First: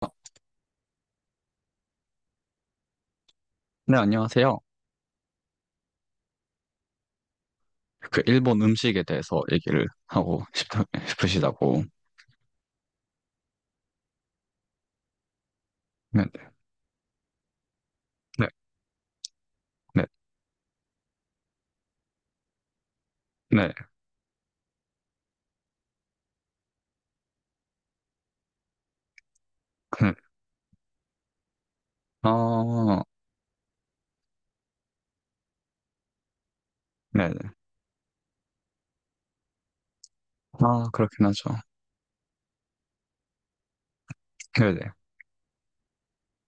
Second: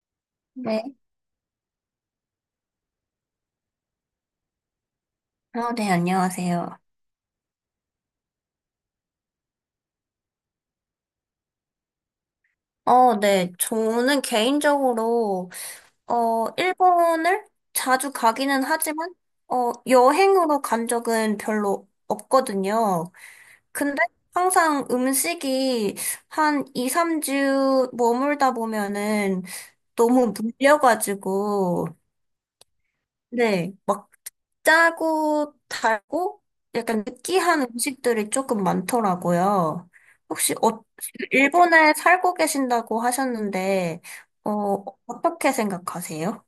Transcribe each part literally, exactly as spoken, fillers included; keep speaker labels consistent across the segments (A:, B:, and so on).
A: 아,
B: 네.
A: 네, 안녕하세요.
B: 아, 네, 안녕하세요.
A: 그 일본 음식에 대해서 얘기를 하고 싶, 싶으시다고.
B: 어, 네. 저는 개인적으로,
A: 네,
B: 어, 일본을 자주
A: 네,
B: 가기는 하지만, 어,
A: 네,
B: 여행으로 간 적은 별로 없거든요.
A: 네, 네.
B: 근데 항상 음식이 한 이, 삼 주 머물다 보면은
A: 그,
B: 너무 물려가지고,
A: 아,
B: 네. 짜고 달고 약간
A: 네, 네.
B: 느끼한 음식들이 조금 많더라고요. 혹시
A: 아,
B: 어,
A: 그렇긴 하죠.
B: 일본에 살고 계신다고 하셨는데,
A: 네, 네.
B: 어, 어떻게 생각하세요?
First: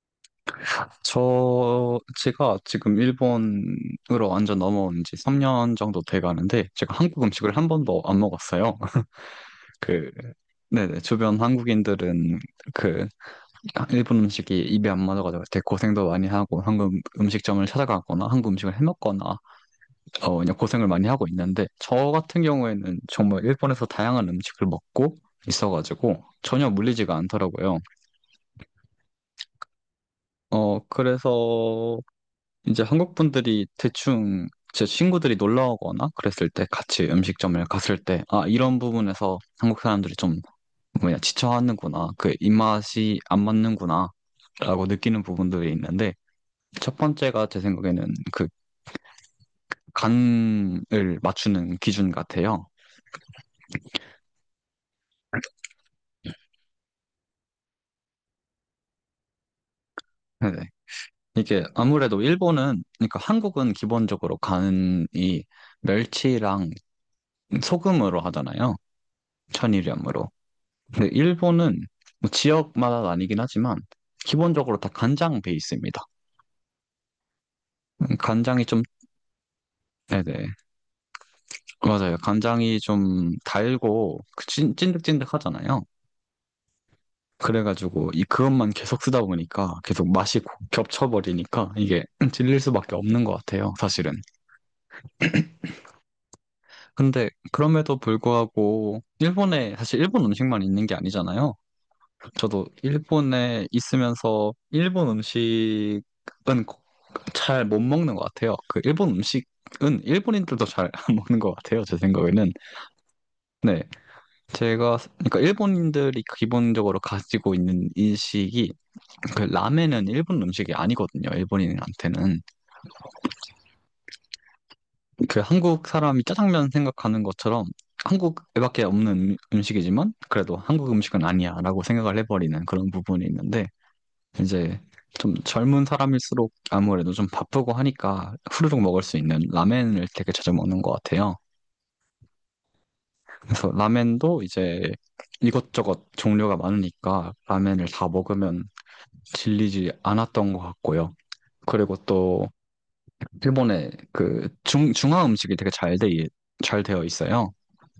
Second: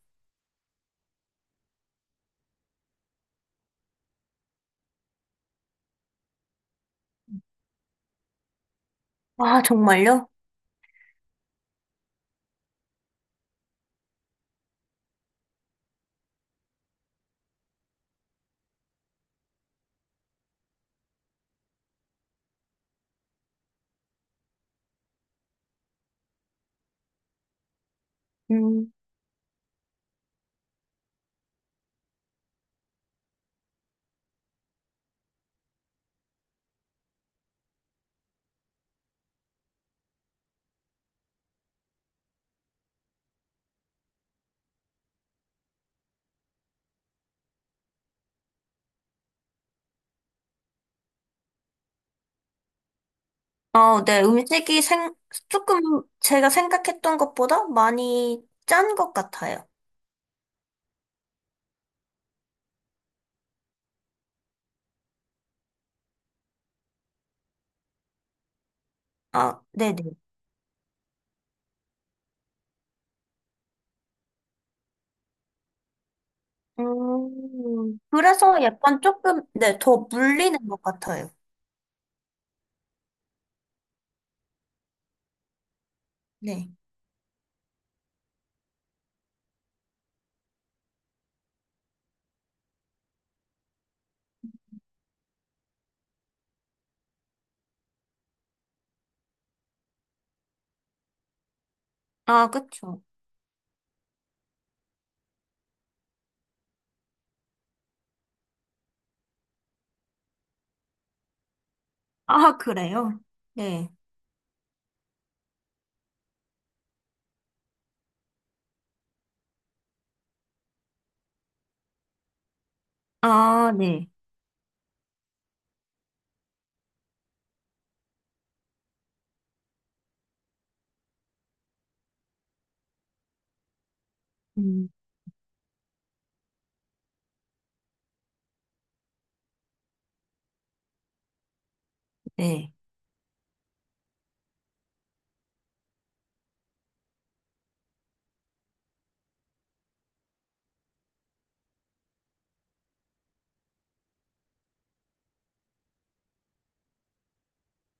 A: 저, 제가 지금 일본으로 완전 넘어온 지 삼 년 정도 돼 가는데, 제가 한국 음식을 한 번도 안 먹었어요.
B: 아,
A: 그,
B: 정말요?
A: 네, 네. 주변 한국인들은 그, 일본 음식이 입에 안 맞아가지고 되게 고생도 많이 하고, 한국 음식점을 찾아가거나, 한국 음식을 해 먹거나, 어, 그냥 고생을 많이 하고 있는데, 저 같은 경우에는 정말 일본에서 다양한 음식을 먹고 있어가지고, 전혀 물리지가 않더라고요.
B: 음.
A: 어, 그래서 이제 한국 분들이 대충 제 친구들이 놀러 오거나 그랬을 때 같이 음식점을 갔을 때, 아, 이런 부분에서 한국 사람들이 좀 뭐냐, 지쳐하는구나. 그 입맛이 안 맞는구나. 라고 느끼는 부분들이 있는데, 첫 번째가 제 생각에는 그 간을 맞추는 기준 같아요.
B: 아, 네, 음식이 생, 조금 제가 생각했던 것보다 많이 짠 것 같아요.
A: 네. 이게 아무래도 일본은, 그러니까 한국은 기본적으로 간이 멸치랑 소금으로 하잖아요.
B: 아, 네네.
A: 천일염으로. 근데 일본은 뭐 지역마다 나뉘긴 하지만 기본적으로 다 간장 베이스입니다.
B: 음,
A: 음,
B: 그래서
A: 간장이 좀,
B: 약간 조금, 네, 더
A: 네네.
B: 물리는 것 같아요.
A: 맞아요. 간장이 좀 달고 그 찐, 득찐득하잖아요.
B: 네.
A: 그래가지고 이 그것만 계속 쓰다 보니까 계속 맛이 고- 겹쳐버리니까 이게 질릴 수밖에 없는 것 같아요. 사실은. 근데 그럼에도 불구하고 일본에 사실 일본 음식만 있는 게 아니잖아요.
B: 아,
A: 저도
B: 그쵸.
A: 일본에 있으면서 일본 음식은 잘 못 먹는 것 같아요. 그 일본 음식은 일본인들도 잘 안 먹는 것 같아요. 제 생각에는.
B: 아, 그래요?
A: 네.
B: 네.
A: 제가 그러니까 일본인들이 기본적으로 가지고 있는 인식이 그 라멘은 일본 음식이 아니거든요. 일본인한테는.
B: 아, 네.
A: 그 한국 사람이 짜장면 생각하는 것처럼 한국에밖에 없는 음- 음식이지만 그래도 한국 음식은 아니야라고 생각을 해버리는 그런 부분이 있는데 이제
B: 음,
A: 좀 젊은 사람일수록 아무래도 좀 바쁘고 하니까 후루룩 먹을 수 있는 라멘을 되게 자주 먹는 것 같아요.
B: 네.
A: 그래서 라멘도 이제 이것저것 종류가 많으니까 라멘을 다 먹으면 질리지 않았던 것 같고요. 그리고 또 일본의 그 중, 중화 음식이 되게 잘 돼, 잘 되어 있어요.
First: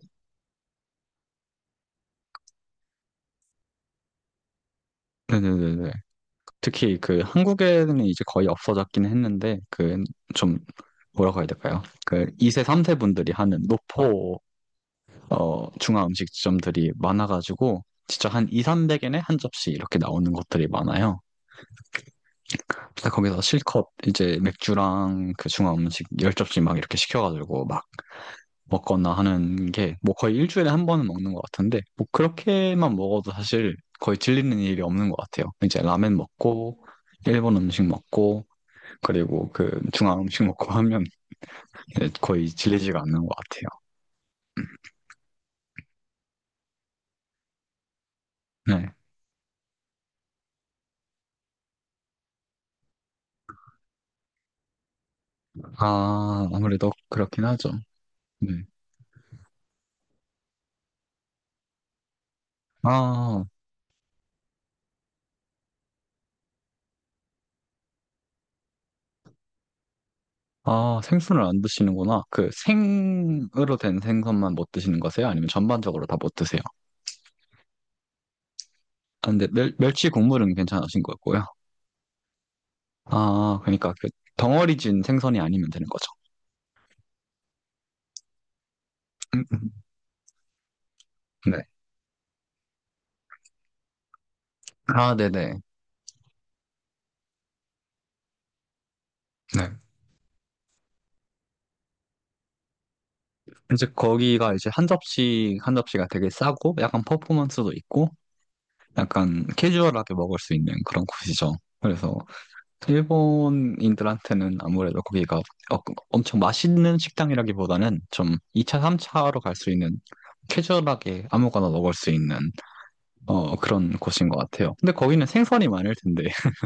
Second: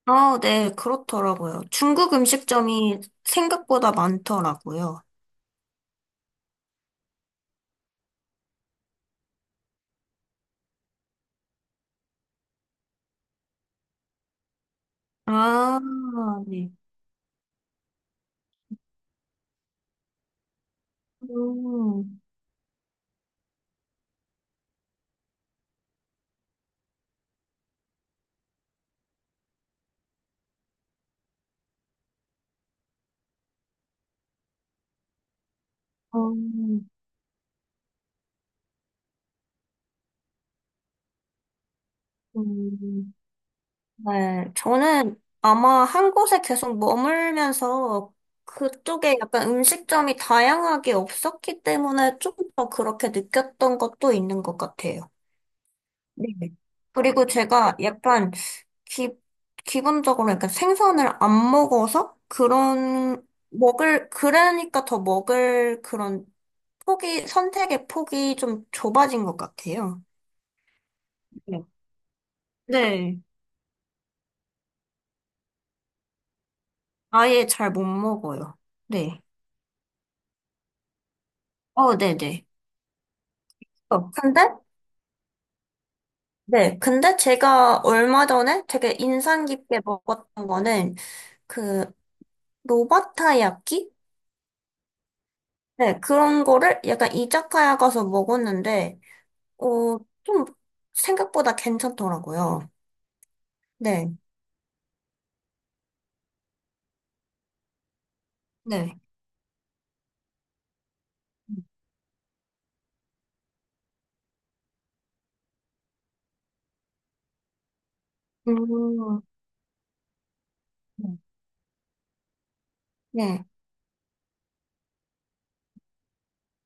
B: 아, 네, 그렇더라고요. 중국 음식점이 생각보다 많더라고요.
A: 네네네. 특히 그 한국에는 이제 거의 없어졌긴 했는데 그 좀 뭐라고 해야 될까요? 그 이 세, 삼 세 분들이 하는 노포 어
B: 아,
A: 중화
B: 네.
A: 음식점들이 많아가지고 진짜 한 이백, 삼백 엔에 한 접시 이렇게 나오는 것들이 많아요.
B: 음,
A: 그래서 거기서 실컷 이제 맥주랑 그 중화 음식 열 접시 막 이렇게 시켜가지고 막 먹거나 하는 게 뭐 거의 일주일에 한 번은 먹는 것 같은데 뭐 그렇게만 먹어도 사실 거의 질리는 일이 없는 것 같아요. 이제 라멘 먹고
B: 음,
A: 일본 음식 먹고 그리고 그 중앙 음식 먹고 하면 이제 거의 질리지가
B: 음.
A: 않는 것
B: 네. 저는 아마 한 곳에 계속 머물면서
A: 같아요. 네.
B: 그쪽에 약간 음식점이 다양하게 없었기 때문에 좀 더 그렇게 느꼈던 것도 있는 것 같아요. 네.
A: 아, 아무래도
B: 그리고
A: 그렇긴 하죠.
B: 제가 약간
A: 네.
B: 기, 기본적으로 약간 생선을 안 먹어서 그런,
A: 아,
B: 먹을, 그러니까 더 먹을 그런 폭이, 선택의 폭이 좀 좁아진 것 같아요.
A: 아, 생선을 안
B: 네.
A: 드시는구나. 그
B: 네.
A: 생으로 된 생선만 못 드시는 거세요? 아니면 전반적으로 다 못 드세요?
B: 아예 잘 못 먹어요. 네.
A: 아, 근데 멸, 멸치 국물은 괜찮으신 거고요.
B: 어, 네네.
A: 아, 그러니까 그
B: 어, 근데?
A: 덩어리 진 생선이 아니면 되는 거죠.
B: 네. 근데 제가 얼마 전에 되게
A: 음,
B: 인상
A: 음.
B: 깊게 먹었던 거는
A: 네.
B: 그 로바타야끼?
A: 아, 네네.
B: 네. 그런 거를 약간 이자카야 가서 먹었는데 어,
A: 네.
B: 좀 생각보다 괜찮더라고요.
A: 이제
B: 네.
A: 거기가 이제 한 접시, 한 접시가 되게 싸고 약간 퍼포먼스도 있고
B: 네.
A: 약간 캐주얼하게 먹을 수 있는 그런 곳이죠. 그래서 일본인들한테는 아무래도 거기가 어- 엄청 맛있는 식당이라기보다는 좀 이 차,
B: 음,
A: 삼 차로 갈 수 있는 캐주얼하게 아무거나 먹을 수 있는
B: 네.
A: 어, 그런 곳인 것 같아요. 근데 거기는 생선이 많을 텐데.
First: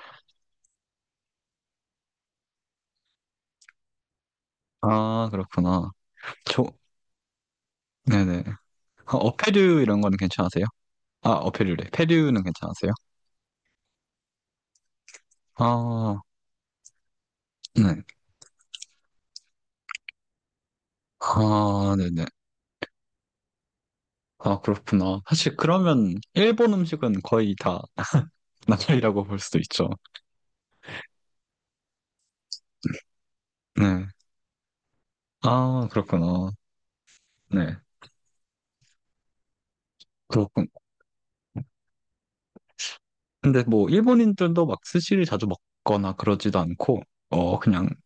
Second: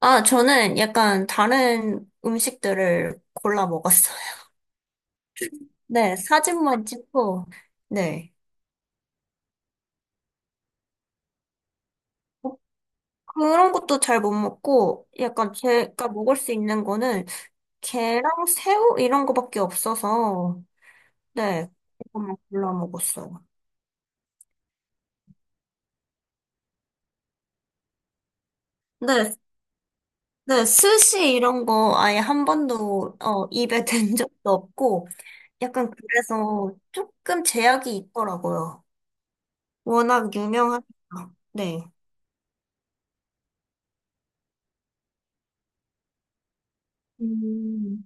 B: 아, 저는 약간 다른 음식들을 골라 먹었어요.
A: 아, 그렇구나.
B: 네,
A: 저,
B: 사진만 찍고, 네.
A: 네네. 어, 어패류 이런 거는 괜찮으세요? 아, 어패류래. 패류는
B: 뭐
A: 괜찮으세요?
B: 그런 것도 잘 못 먹고, 약간 제가
A: 아,
B: 먹을 수 있는 거는
A: 네.
B: 게랑 새우 이런 거밖에 없어서, 네.
A: 아, 네네.
B: 그것만 골라 먹었어요.
A: 아, 그렇구나. 사실 그러면 일본 음식은 거의 다 나날이라고
B: 네,
A: 볼 수도 있죠.
B: 네, 스시 이런 거 아예 한 번도 어, 입에
A: 네.
B: 댄 적도 없고,
A: 아,
B: 약간
A: 그렇구나.
B: 그래서 조금
A: 네.
B: 제약이 있더라고요. 워낙
A: 그렇군.
B: 유명하니까. 네.
A: 근데 뭐, 일본인들도 막 스시를 자주 먹거나 그러지도 않고, 어, 그냥
B: 음,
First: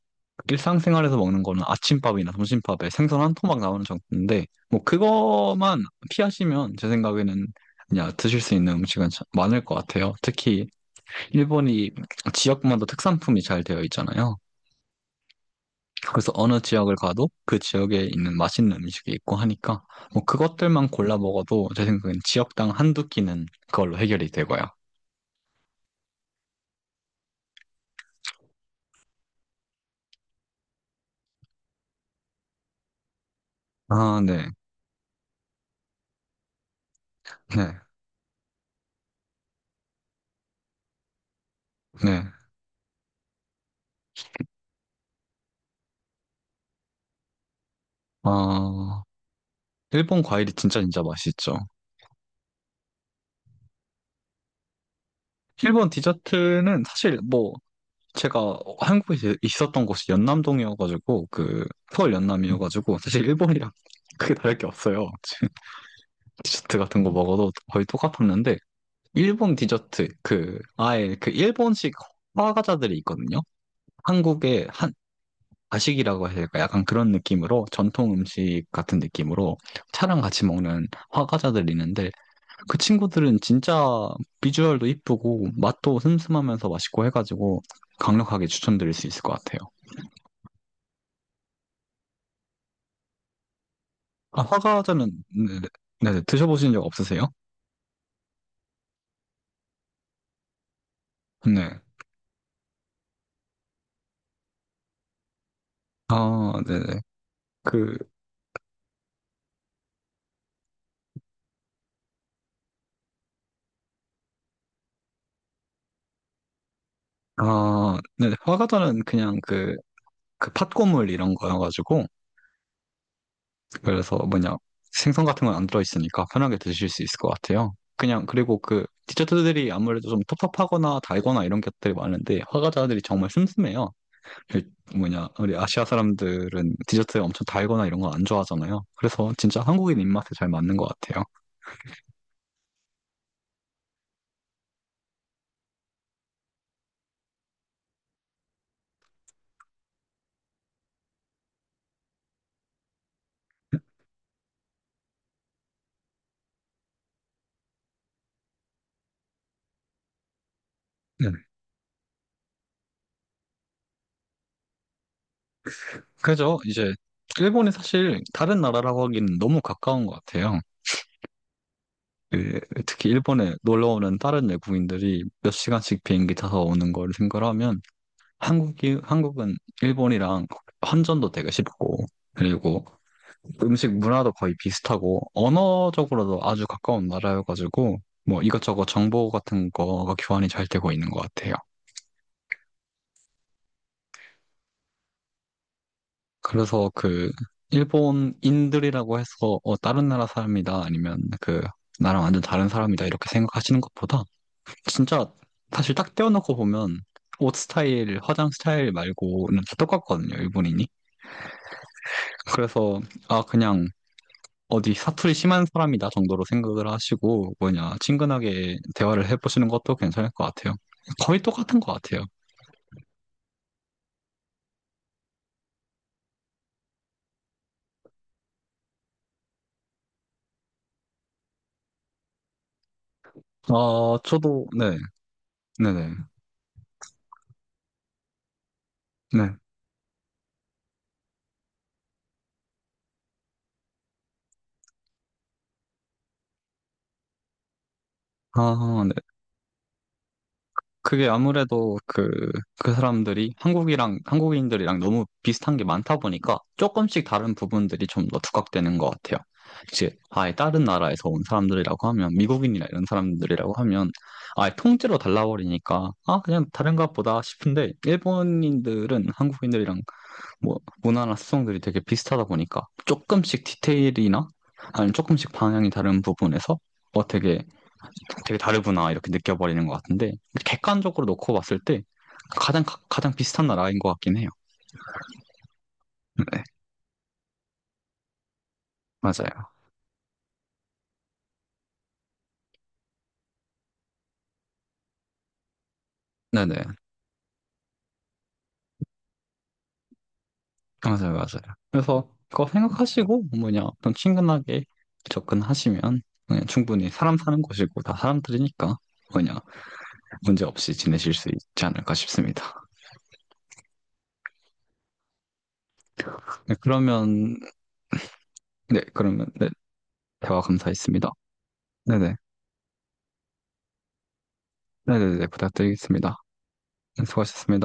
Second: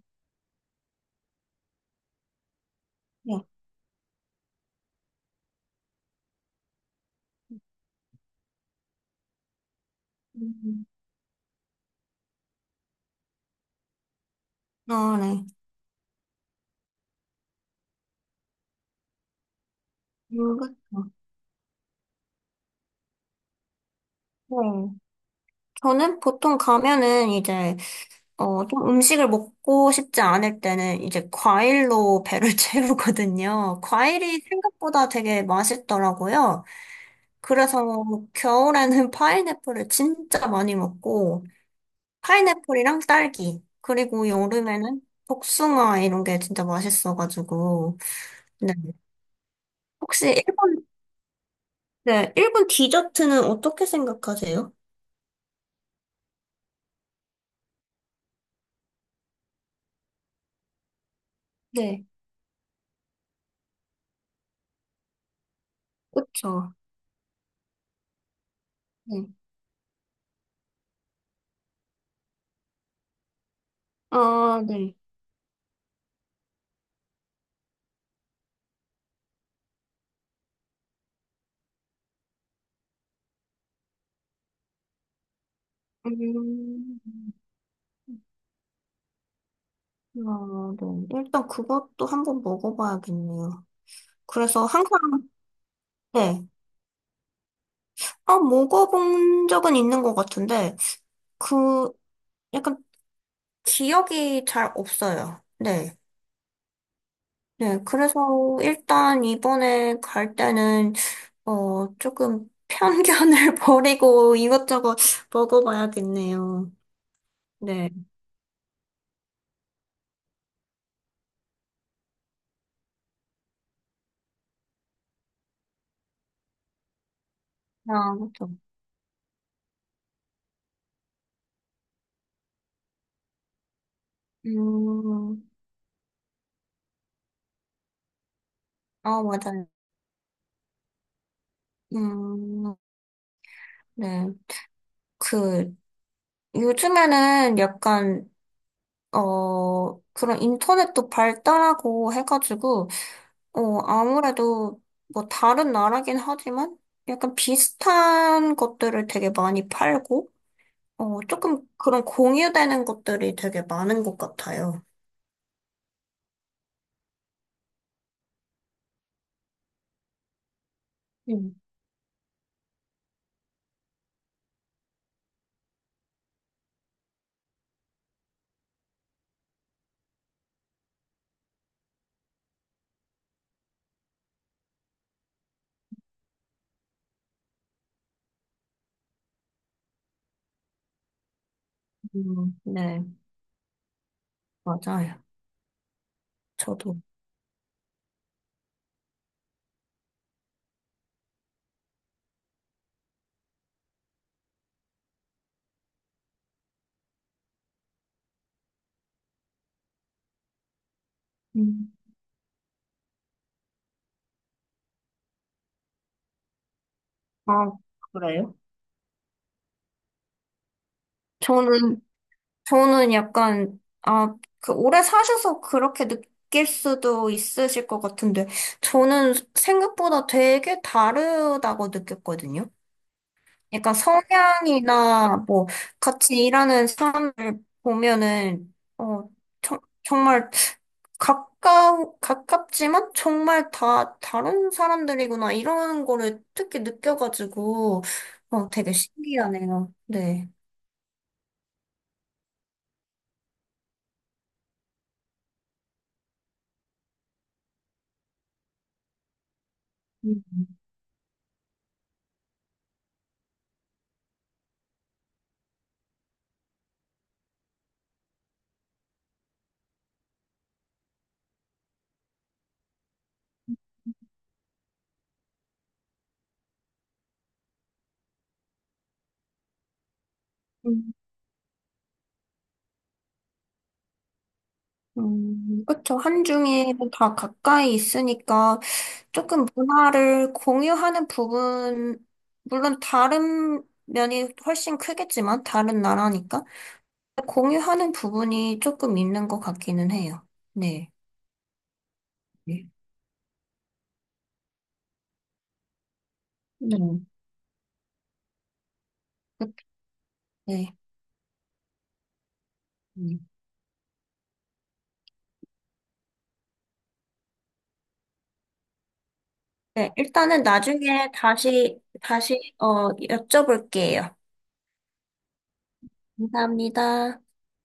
A: 일상생활에서 먹는 거는 아침밥이나 점심밥에 생선 한
B: 네.
A: 토막 나오는 정도인데, 뭐, 그거만 피하시면 제 생각에는 그냥 드실 수 있는 음식은 참 많을 것 같아요. 특히,
B: 음,
A: 일본이 지역마다 특산품이 잘 되어 있잖아요.
B: 아, 네.
A: 그래서 어느 지역을 가도 그 지역에 있는 맛있는 음식이 있고 하니까 뭐
B: 음, 그쵸.
A: 그것들만 골라 먹어도 제 생각엔 지역당 한두 끼는 그걸로 해결이 되고요.
B: 네. 저는 보통 가면은 이제, 어, 좀 음식을 먹고 싶지 않을 때는 이제 과일로 배를 채우거든요.
A: 아,
B: 과일이
A: 네.
B: 생각보다 되게 맛있더라고요.
A: 네.
B: 그래서 겨울에는 파인애플을 진짜 많이 먹고,
A: 네.
B: 파인애플이랑 딸기, 그리고 여름에는 복숭아 이런 게 진짜 맛있어가지고. 네.
A: 아, 일본
B: 혹시
A: 과일이 진짜
B: 일본,
A: 진짜 맛있죠.
B: 네, 일본 디저트는 어떻게 생각하세요?
A: 일본 디저트는 사실 뭐 제가 한국에 있었던 곳이 연남동이어가지고 그
B: 네,
A: 서울 연남이어가지고 사실 일본이랑 크게 다를 게 없어요.
B: 그쵸.
A: 디저트 같은 거 먹어도 거의 똑같았는데
B: 네.
A: 일본 디저트 그 아예 그 일본식 화과자들이 있거든요.
B: 아,
A: 한국의 한
B: 네.
A: 가식이라고 해야 될까? 약간 그런 느낌으로 전통 음식 같은 느낌으로 차랑 같이 먹는 화과자들이 있는데 그 친구들은 진짜 비주얼도 이쁘고 맛도 슴슴하면서
B: 음,
A: 맛있고 해가지고 강력하게 추천드릴 수 있을 것 같아요.
B: 아, 네. 일단 그것도 한번 먹어봐야겠네요.
A: 아,
B: 그래서 항상,
A: 화과자는 네, 네, 네, 네.
B: 네.
A: 드셔보신 적 없으세요?
B: 아, 먹어본 적은 있는 것 같은데,
A: 네.
B: 그, 약간 기억이 잘 없어요. 네.
A: 아, 네네.
B: 네.
A: 그,
B: 그래서 일단 이번에 갈 때는, 어, 조금 편견을 버리고 이것저것 먹어봐야겠네요. 네.
A: 아, 네. 화과자는 그냥 그, 그 팥고물 이런 거여가지고, 그래서 뭐냐 생선 같은 건 안 들어있으니까 편하게 드실 수 있을 것 같아요.
B: 아,
A: 그냥.
B: 그렇죠.
A: 그리고 그 디저트들이 아무래도 좀 텁텁하거나 달거나 이런 것들이 많은데 화과자들이 정말 슴슴해요. 그 뭐냐
B: 음,
A: 우리 아시아 사람들은 디저트 엄청 달거나 이런 거 안 좋아하잖아요.
B: 아,
A: 그래서 진짜
B: 맞아요.
A: 한국인 입맛에 잘 맞는 것 같아요.
B: 음, 네. 그, 요즘에는 약간, 어, 그런 인터넷도 발달하고 해가지고, 어, 아무래도 뭐 다른 나라긴 하지만 약간 비슷한 것들을 되게 많이 팔고, 어,
A: 네.
B: 조금 그런 공유되는 것들이 되게 많은 것 같아요.
A: 그래 이제 일본이 사실 다른 나라라고 하기는 너무 가까운 것 같아요.
B: 음,
A: 그 특히 일본에 놀러 오는 다른 외국인들이 몇 시간씩 비행기 타서 오는 걸 생각하면 한국이, 한국은 일본이랑 환전도 되게 쉽고, 그리고 음식 문화도 거의 비슷하고, 언어적으로도 아주 가까운 나라여가지고, 뭐 이것저것 정보 같은 거가 교환이 잘 되고 있는 것 같아요.
B: 음, 네, 맞아요.
A: 그래서
B: 저도.
A: 그, 일본인들이라고 해서, 어, 다른 나라 사람이다, 아니면 그, 나랑 완전 다른 사람이다, 이렇게 생각하시는 것보다, 진짜, 사실 딱 떼어놓고 보면, 옷 스타일, 화장 스타일 말고는 다 똑같거든요, 일본인이.
B: 음.
A: 그래서, 아, 그냥, 어디 사투리 심한 사람이다 정도로 생각을 하시고
B: 아,
A: 뭐냐
B: 그래요?
A: 친근하게 대화를 해보시는 것도 괜찮을 것 같아요. 거의 똑같은 것
B: 저는,
A: 같아요.
B: 저는 약간, 아, 그 오래 사셔서 그렇게 느낄 수도 있으실 것 같은데, 저는 생각보다 되게 다르다고 느꼈거든요. 약간
A: 아 저도 네,
B: 성향이나 뭐
A: 네네,
B: 같이 일하는 사람을 보면은 어
A: 네.
B: 정, 정말 가까우 가깝지만 정말 다 다른 사람들이구나 이런 거를 특히 느껴가지고 어 되게
A: 아, 네.
B: 신기하네요. 네.
A: 그게 아무래도 그, 그 사람들이 한국이랑, 한국인들이랑 너무 비슷한 게 많다 보니까 조금씩 다른 부분들이 좀 더 두각되는 것 같아요. 이제 아예
B: 음.
A: 다른 나라에서 온 사람들이라고 하면, 미국인이나 이런 사람들이라고 하면 아예 통째로 달라버리니까 아, 그냥 다른 것 보다 싶은데 일본인들은 한국인들이랑 뭐 문화나 습성들이 되게 비슷하다 보니까 조금씩 디테일이나 아니면 조금씩 방향이 다른 부분에서 뭐 되게 되게 다르구나 이렇게 느껴버리는 것 같은데
B: 음,
A: 객관적으로 놓고 봤을 때 가장 가, 가장 비슷한 나라인 것 같긴 해요.
B: 음, 그쵸.
A: 네,
B: 한중이 다 가까이 있으니까 조금
A: 맞아요.
B: 문화를 공유하는 부분, 물론 다른 면이 훨씬 크겠지만, 다른 나라니까.
A: 네네,
B: 공유하는 부분이 조금 있는 것 같기는 해요. 네.
A: 맞아요, 맞아요. 그래서 그거
B: 네.
A: 생각하시고 뭐냐 좀 친근하게 접근하시면 그냥 충분히
B: 네.
A: 사람 사는 곳이고 다 사람들이니까 뭐냐 문제
B: 네.
A: 없이 지내실 수 있지 않을까 싶습니다.
B: 음.
A: 네, 그러면 네, 그러면 네,
B: 네,
A: 대화
B: 일단은
A: 감사했습니다.
B: 나중에 다시,
A: 네네,
B: 다시, 어, 여쭤볼게요.
A: 네네네 부탁드리겠습니다. 네,
B: 감사합니다.
A: 수고하셨습니다.